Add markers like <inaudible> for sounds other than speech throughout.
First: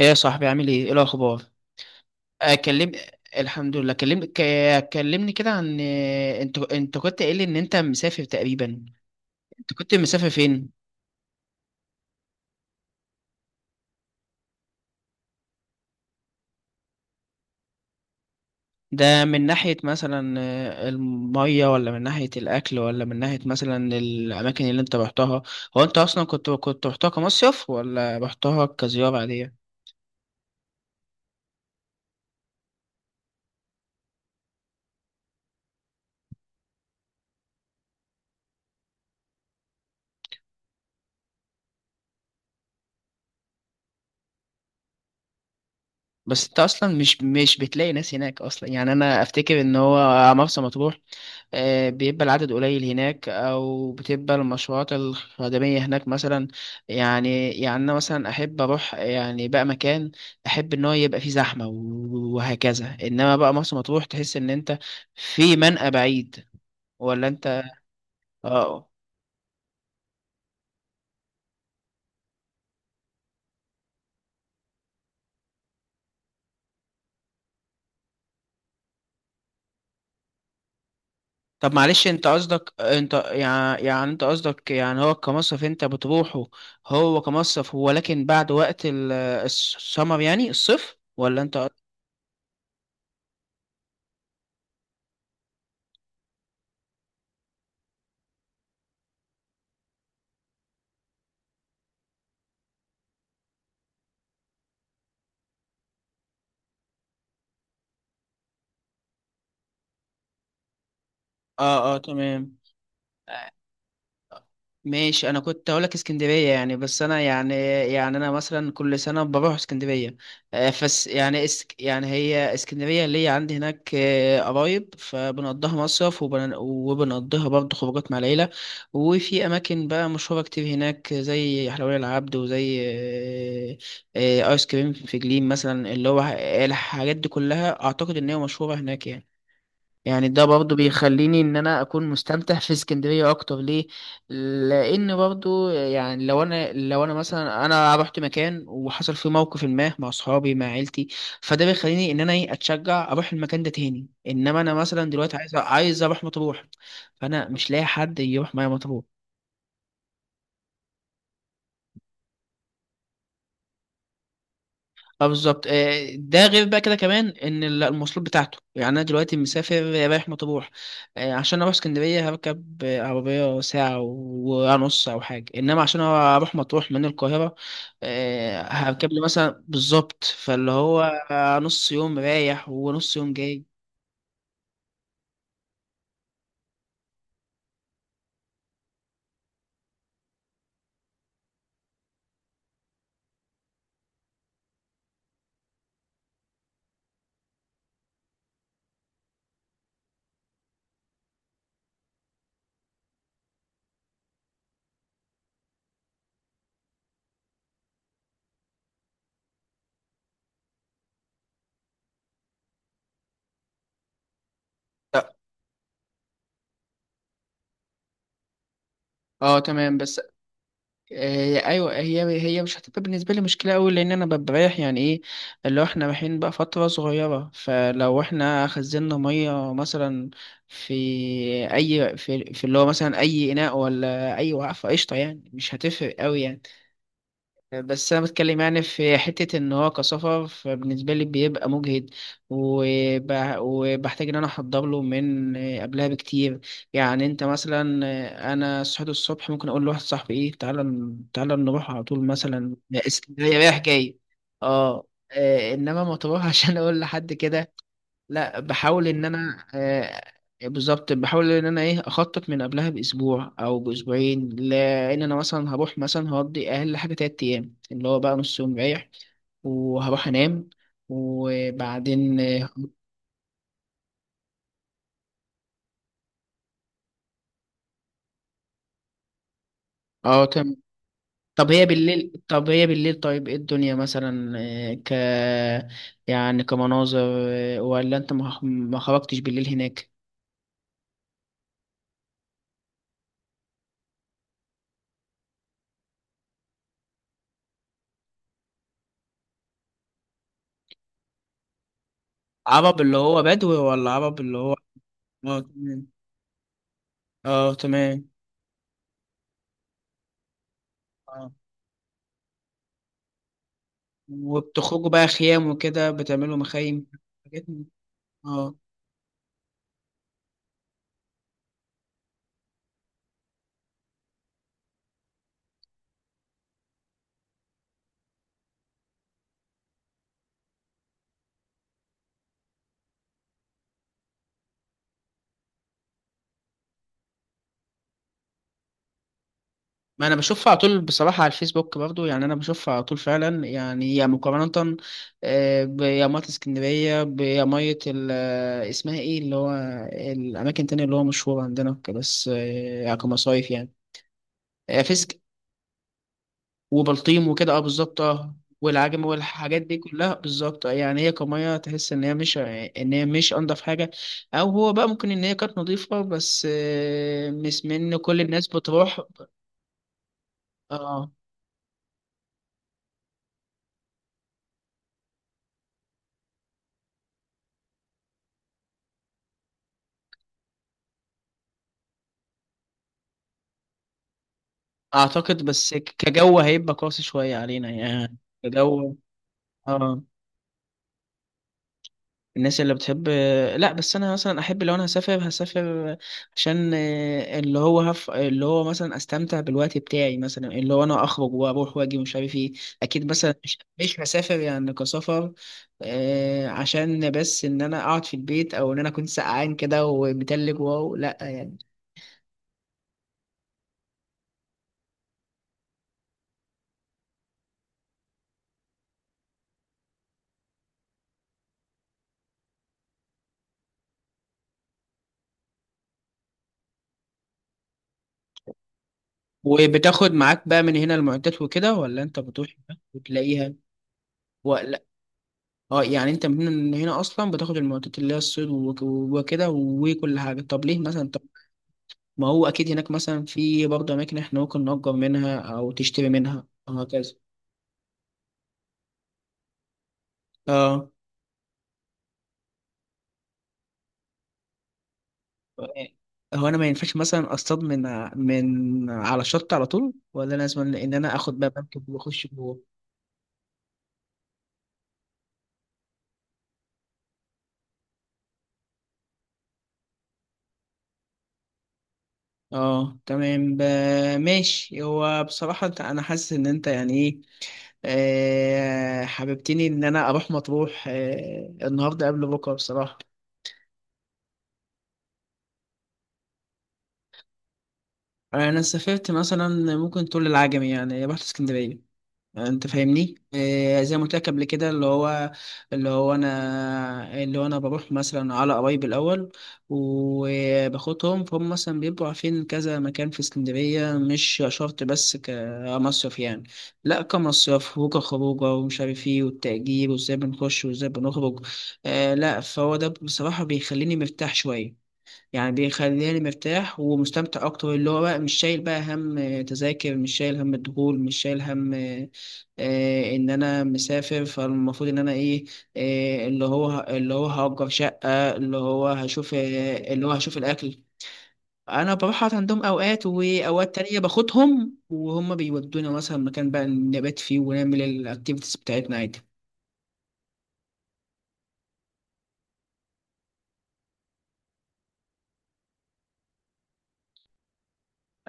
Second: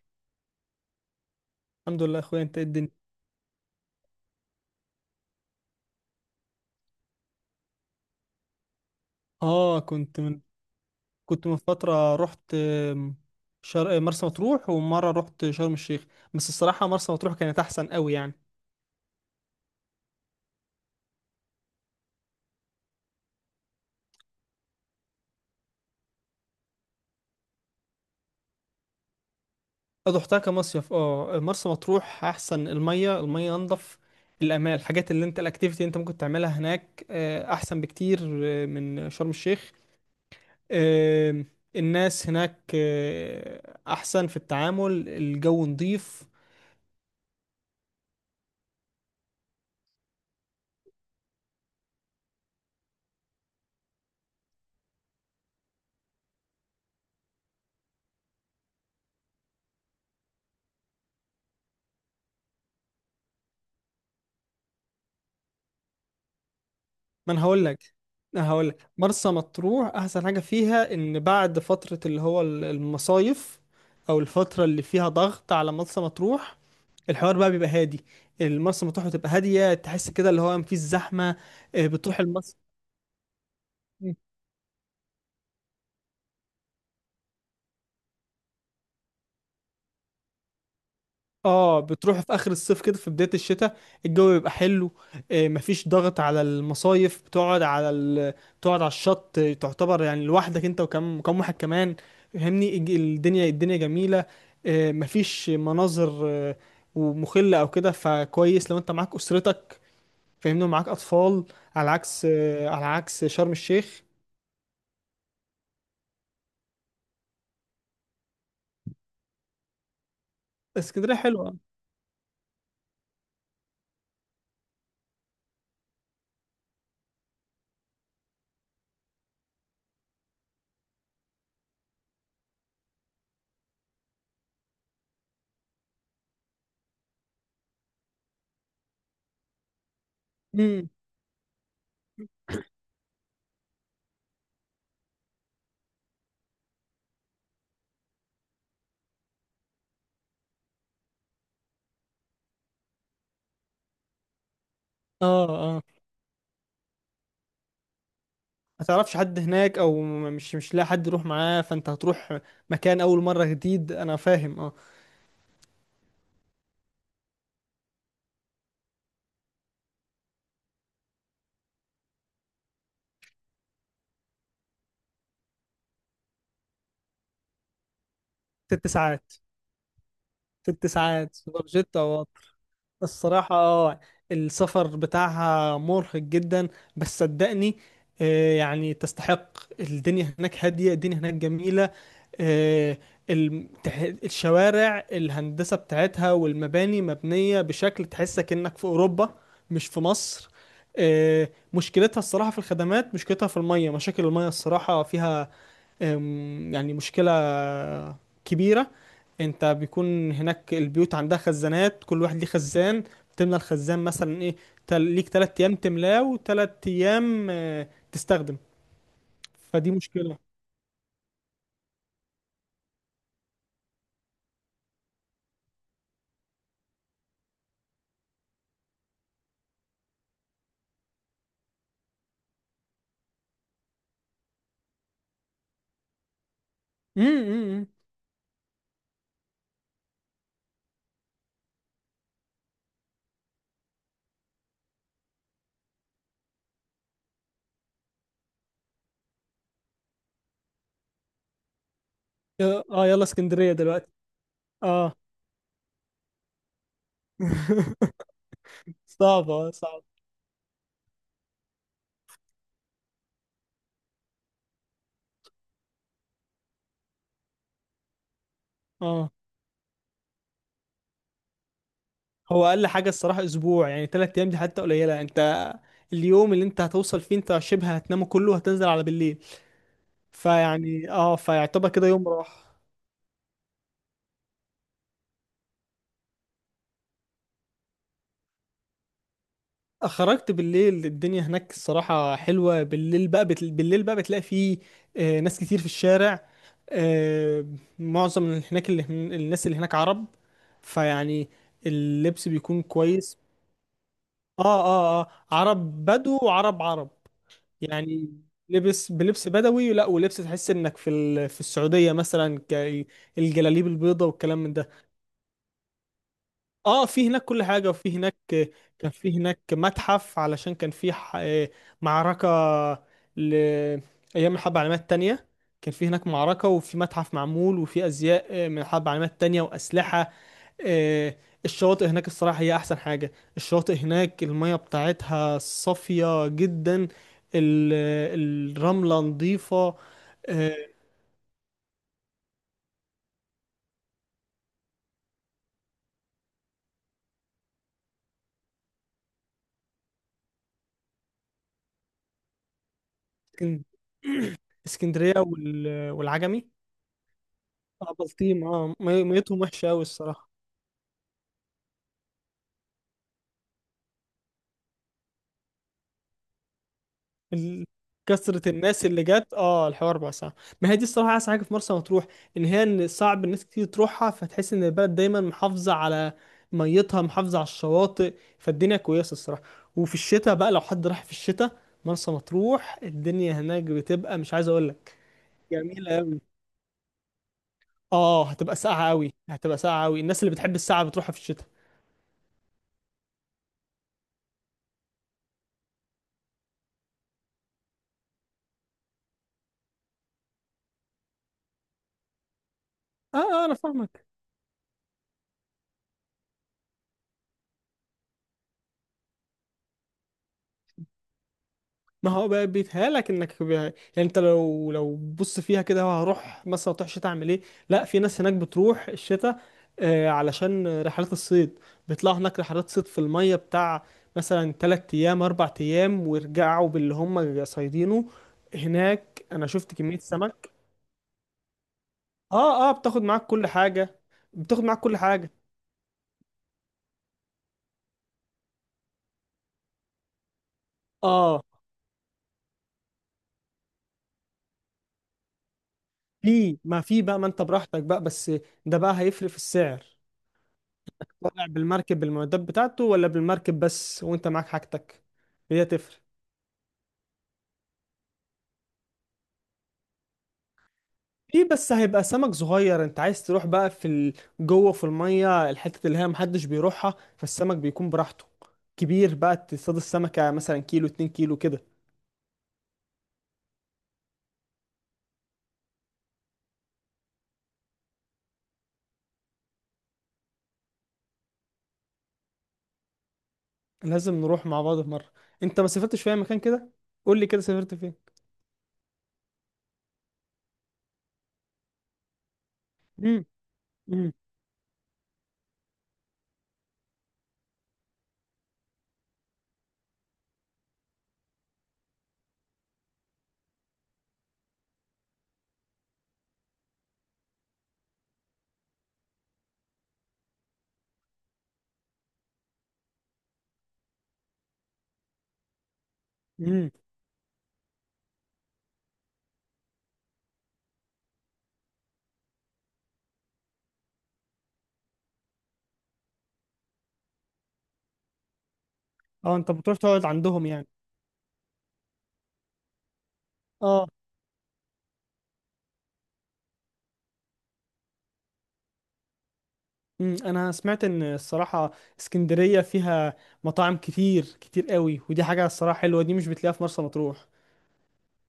ايه يا صاحبي، عامل ايه؟ ايه الاخبار؟ الحمد لله يا اخويا، انت إيه الدنيا؟ اكلم. الحمد لله. كلمني كده عن انت كنت قايل لي ان انت مسافر تقريبا. انت اه، كنت مسافر فين؟ كنت من فتره. رحت مرسى مطروح، ومره رحت شرم الشيخ. بس الصراحه مرسى مطروح كانت احسن قوي يعني. ده من ناحية مثلا المية، ولا من ناحية الاكل، ولا من ناحية مثلا الاماكن اللي انت رحتها؟ هو انت اصلا كنت رحتها كمصيف ولا رحتها كزيارة عادية؟ رحتها كمصيف. اه، مرسى مطروح احسن. الميه انضف. الامان، الحاجات اللي انت الاكتيفيتي اللي انت ممكن تعملها هناك احسن بكتير من شرم الشيخ. آم، الناس هناك احسن في التعامل، الجو نظيف. بس انت اصلا مش بتلاقي ناس هناك اصلا، يعني انا افتكر ان هو مرسى مطروح بيبقى العدد قليل هناك، او بتبقى المشروعات الخدميه هناك مثلا. يعني انا مثلا احب اروح يعني بقى مكان، احب ان هو يبقى فيه زحمه وهكذا، انما بقى مرسى مطروح تحس ان انت في منقى بعيد، ولا ما انا انت؟ هقول لك، اه. مرسى مطروح احسن حاجه فيها ان بعد فتره اللي هو المصايف، او الفتره اللي فيها ضغط على مرسى مطروح، الحوار بقى بيبقى هادي. المرسى مطروح بتبقى هاديه، تحس كده اللي هو مفيش زحمه. طب معلش بتروح انت المصيف. قصدك، انت يعني انت قصدك يعني هو كمصرف انت بتروحه؟ هو كمصرف هو، لكن بعد وقت السمر، يعني الصيف، ولا انت؟ اه. اه، بتروح في اخر الصيف كده، في بداية الشتاء، الجو بيبقى حلو. مفيش ضغط على المصايف. بتقعد على بتقعد على الشط، تعتبر يعني لوحدك، انت وكم كم واحد كمان، فاهمني. الدنيا جميلة. مفيش مناظر ومخلة او كده، فكويس لو انت معاك اسرتك، فاهمني، ومعاك اطفال، اه تمام. على عكس شرم الشيخ. ماشي، انا كنت هقول لك اسكندريه يعني، بس انا يعني انا مثلا كل سنه بروح اسكندريه. فس اسكندرية يعني حلوة. اسك يعني هي اسكندريه اللي هي عندي هناك قرايب، فبنقضيها مصيف وبنقضيها برضه خروجات مع العيله. وفي اماكن بقى مشهوره كتير هناك، زي حلوية العبد، وزي ايس كريم في جليم مثلا، اللي هو الحاجات دي كلها اعتقد ان هي مشهوره هناك يعني. يعني ده برضو امم. بيخليني ان انا اكون مستمتع في اسكندرية اكتر، ليه؟ لان برضو يعني لو انا مثلا انا رحت مكان وحصل فيه موقف ما مع اصحابي، مع عيلتي، فده بيخليني ان انا ايه، اتشجع اروح المكان ده تاني. انما انا مثلا دلوقتي عايز اه، عايز اروح مطروح، فانا مش لاقي حد يروح معايا ما مطروح. تعرفش حد هناك، او مش لاقي حد يروح معاه، فانت هتروح مكان اول مره جديد، انا فاهم، اه. اه بالظبط. ده غير بقى كده كمان ان المواصلات بتاعته. يعني انا دلوقتي مسافر رايح مطروح، عشان اروح اسكندريه هركب عربيه ساعه ونص او حاجه، انما عشان اروح مطروح من القاهره ست هركب لي ساعات مثلا بالظبط، فاللي ست هو ساعات سوبر نص جيت، يوم او رايح ونص يوم الصراحة. جاي. اه، السفر بتاعها مرهق جدا، بس صدقني. يعني تستحق. الدنيا هناك هادية، الدنيا هناك جميلة. آه، الشوارع، الهندسة بتاعتها والمباني مبنية بشكل تحسك انك في اوروبا، مش في مصر. آه، مشكلتها الصراحة في الخدمات، مشكلتها في المية. مشاكل المية الصراحة فيها، يعني مشكلة كبيرة. انت بيكون هناك البيوت عندها خزانات، كل واحد ليه خزان. تملى الخزان مثلا، ايه، ليك لا 3 ايام تملاه، وتلات ايام تستخدم. اه فدي تمام بس. مشكلة. ايوه، هي مش هتبقى بالنسبه لي مشكله قوي، لان انا ببقى رايح يعني، ايه اللي هو احنا رايحين بقى فتره صغيره، فلو احنا خزنا ميه مثلا في اي، في اللي هو مثلا اي اناء، ولا اي وقفه، قشطه، يعني مش هتفرق قوي يعني. امم. بس انا بتكلم يعني في حته ان هو كسفر، فبالنسبه لي بيبقى مجهد، وب... وبحتاج ان انا احضر له من قبلها بكتير. يعني انت مثلا انا صحيت الصبح، ممكن اقول لواحد صاحبي ايه، تعالى نروح على طول مثلا اه، يلا اسكندريه اسكندرية رايح دلوقتي. جاي. اه. اه. انما مطروح <laughs> عشان اقول لحد كده؟ <laughs> لا، بحاول ان صعبة، انا صعبة. بالظبط، بحاول ان انا ايه، اخطط من قبلها باسبوع او باسبوعين، لان انا مثلا هروح مثلا هقضي اقل حاجه 3 ايام، اللي هو بقى نص يوم رايح اه. وهروح انام وبعدين هو اه. اقل حاجة الصراحة اسبوع، يعني 3 ايام دي حتى قليلة. انت اليوم اللي انت هتوصل فيه انت شبه هتنامه كله، هتنزل على بالليل، تم. فيعني اه، طب هي فيعتبر كده يوم بالليل راح. طب هي بالليل طيب، ايه الدنيا مثلا آه، ك يعني كمناظر، ولا انت ما خرجتش بالليل هناك؟ خرجت بالليل، الدنيا هناك الصراحة حلوة بالليل بقى. بالليل بقى بتلاقي فيه ناس كتير في الشارع. آه، معظم اللي هناك، الناس اللي هناك عرب، فيعني اللبس بيكون عرب اللي كويس. هو بدوي، ولا عرب اللي اه، هو؟ اه، اه، اه عرب تمام. بدو، وعرب عرب اه تمام. يعني. لبس بلبس بدوي، لا، ولبس تحس انك في في السعودية مثلا، الجلاليب البيضاء والكلام من ده. وبتخرجوا بقى خيام وكده، بتعملوا اه، مخايم، في هناك كل حاجات حاجة، وفي هناك اه. كان في هناك متحف، علشان كان في معركة ل أيام الحرب العالمية التانية. كان في هناك معركة، وفي متحف معمول، وفي أزياء من الحرب العالمية التانية وأسلحة. آه، الشواطئ هناك الصراحة هي أحسن حاجة. الشواطئ هناك المية بتاعتها صافية جدا. ال- الرملة نظيفة. ما انا بشوفها آه، على طول بصراحة، على الفيسبوك برضو. يعني انا بشوفها على طول فعلا، يعني يا مقارنة بيا مية اسكندرية، بيا مية اسمها ايه، اللي هو الاماكن التانية اللي هو مشهورة عندنا وكده، بس يعني كمصايف اسكن- يعني. <clears throat> في، اسكندرية والعجمي. وبلطيم وكده، اه بالظبط اه. بلطيم، اه، والعجم ميتهم والحاجات وحشة دي أوي كلها الصراحة. بالظبط. يعني هي كمية، تحس ان هي مش ان هي مش انضف حاجة، او هو بقى ممكن ان هي كانت نظيفة، بس ال- مش من كل الناس كثرة الناس بتروح. اللي جت، اه، الحوار بقى صعب. ما هي دي اه. الصراحة أحسن حاجة في مرسى مطروح، إن صعب الناس كتير تروحها، فتحس إن البلد دايما محافظة على ميتها، محافظة على الشواطئ، فالدنيا كويسة الصراحة. وفي الشتاء بقى، لو حد راح في الشتاء، مرسى مطروح الدنيا هناك بتبقى مش عايز أقول لك، اعتقد بس جميلة أوي. كجو هيبقى قاسي شوية علينا، يعني اه، هتبقى ساقعة كجو. أوي، هتبقى ساقعة أوي. اه. الناس اللي بتحب الساقعة بتروحها في الشتاء. الناس اللي بتحب، لا، بس انا مثلا احب لو انا هسافر هسافر عشان اللي هو اللي هو مثلا استمتع بالوقت بتاعي مثلا، اللي هو انا اخرج واروح واجي ومش عارف ايه. اكيد اه. مثلا أنا مش فاهمك. هسافر يعني كسفر، عشان بس ان انا اقعد في البيت، او ان انا اكون سقعان كده ومتلج، واو لا يعني. ما هو بقى بيتهيألك انك يعني انت لو بص فيها كده، هو هروح مثلا تروح شتاء، اعمل ايه؟ لا، في ناس هناك بتروح الشتاء، علشان رحلات الصيد. بيطلعوا هناك رحلات صيد في المية بتاع، مثلا 3 ايام، 4 ايام، ويرجعوا باللي هم صايدينه. هناك انا شفت كمية وبتاخد معاك سمك. بقى من هنا المعدات وكده، ولا انت بتروح اه، اه، هناك بتاخد معاك كل وتلاقيها، حاجة، بتاخد معاك ولا؟ كل حاجة. اه. يعني انت من هنا اصلا بتاخد المعدات اللي هي الصيد وكده وكل حاجه، طب ليه؟ مثلا اه، ما هو اكيد هناك مثلا في برضه اماكن احنا ممكن نأجر منها او تشتري منها في، ما في وهكذا. بقى. ما انت براحتك بقى. بس ده بقى هيفرق في السعر: اه. طالع بالمركب بالمعدات بتاعته، ولا بالمركب بس وانت معاك حاجتك، هي تفرق. هو انا ما ينفعش مثلا اصطاد من على الشط على طول، ولا لازم ان انا اخد في، بقى بس مركب هيبقى واخش سمك جوه؟ صغير. انت عايز تروح بقى في جوه في الميه، الحته اللي هي محدش بيروحها، فالسمك بيكون براحته كبير بقى. تصطاد السمكه مثلا كيلو، 2 كيلو كده. اه تمام. ماشي. هو بصراحة انا حاسس ان انت يعني ايه، حببتني ان انا اروح مطروح النهارده قبل بكره بصراحة. لازم نروح مع بعض في مره. انت ما سافرتش في اي مكان كده؟ قول لي كده، سافرت فين؟ انا سافرت مثلا، ممكن تقول العجمي، يعني رحت اسكندرية، انت فاهمني. امم، إيه زي ما امم، قلت لك قبل كده، اللي هو اللي هو انا، بروح مثلا على قرايب الاول وباخدهم، فهم مثلا بيبقوا عارفين كذا مكان في اسكندريه، مش شرط بس كمصيف يعني، لا كمصيف وكخروجه ومش عارف ايه، والتأجير وازاي بنخش وازاي بنخرج. آه، لا فهو ده بصراحه بيخليني مرتاح شويه. يعني بيخليني امم. مرتاح ومستمتع اكتر، اللي هو بقى مش شايل بقى هم تذاكر، مش شايل هم الدخول، مش شايل هم ان انا مسافر، فالمفروض ان انا ايه، اللي هو هأجر شقة، اللي هو هشوف، اه، انت بتروح تقعد عندهم يعني؟ الاكل. انا بروح أقعد عندهم اوقات، واوقات اه. تانية باخدهم وهم بيودونا مثلا مكان بقى نبات فيه ونعمل الاكتيفيتيز بتاعتنا عادي. انا سمعت ان الصراحه اسكندريه فيها مطاعم كتير كتير قوي، ودي حاجه الصراحه حلوه، دي مش بتلاقيها في مرسى مطروح.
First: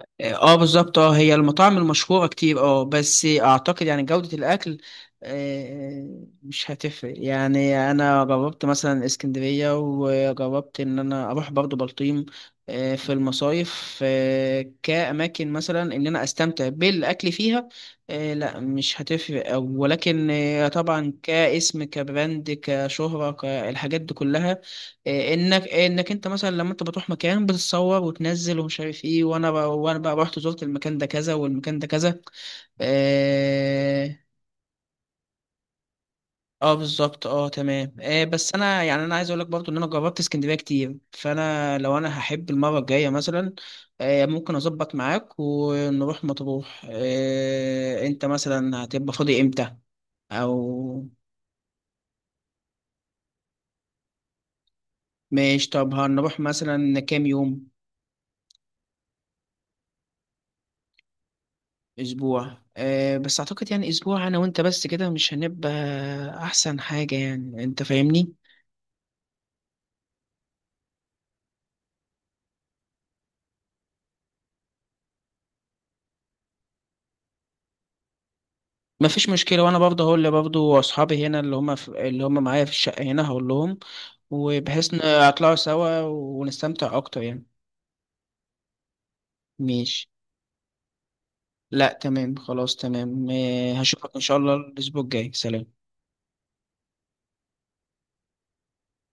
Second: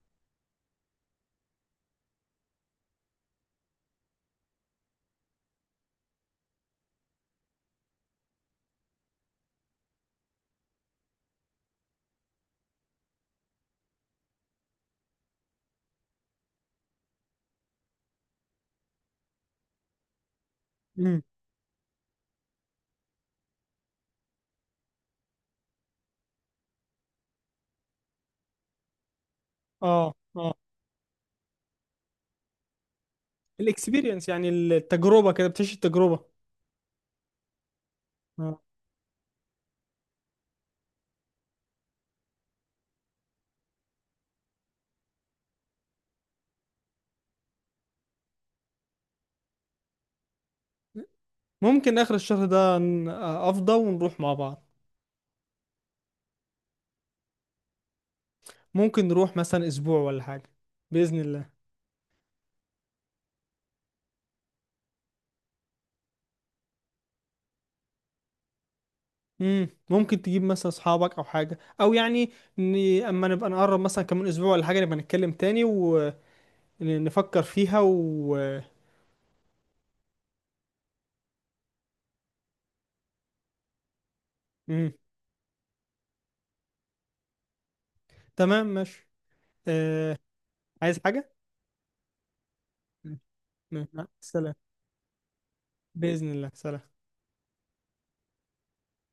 اه. بالظبط اه. هي المطاعم المشهورة كتير اه، بس اعتقد يعني جودة الاكل آه، مش هتفرق. يعني انا جربت مثلا اسكندرية، وجربت ان انا اروح برضو بلطيم في المصايف، كأماكن مثلا ان انا استمتع بالاكل فيها. لا مش هتفرق أوي. ولكن طبعا امم. كاسم، كبراند، كشهرة الحاجات دي كلها. إيه، انك انت مثلا لما انت بتروح مكان بتتصور وتنزل ومش عارف ايه، وانا بقى وانا اه، بقى رحت اه، زرت المكان ده كذا، والمكان ده كذا. اه، الاكسبيرينس، يعني التجربه كده، بتعيش التجربه. آه بالظبط، اه تمام آه. بس آه. انا يعني انا عايز اقول لك برضو ان انا جربت اسكندريه كتير، فانا لو انا هحب المره الجايه مثلا آه، ممكن اظبط معاك ونروح مطروح. آه، انت مثلا هتبقى فاضي امتى؟ او ممكن اخر الشهر ده، افضى ونروح مع بعض. ماشي. طب هنروح مثلا كام يوم؟ ممكن نروح مثلا اسبوع ولا حاجه، باذن الله. اسبوع؟ أه، بس اعتقد يعني اسبوع انا وانت بس كده مش هنبقى احسن حاجة، يعني انت فاهمني. مم. ممكن تجيب مثلا اصحابك او حاجه، او يعني، ن... اما نبقى نقرب مثلا كمان اسبوع ولا حاجه، نبقى نتكلم تاني ونفكر فيها و... مفيش مشكلة، وانا برضه هقول لبرضه اصحابي هنا، اللي هم في، اللي هم معايا في الشقة هنا، هقول لهم، مم. وبحيث نطلعوا سوا ونستمتع اكتر يعني. تمام، ماشي. ماشي. آه، عايز حاجة؟ لا تمام، خلاص تمام. هشوفك ان شاء الله سلام. الاسبوع الجاي. سلام. بإذن الله، سلام.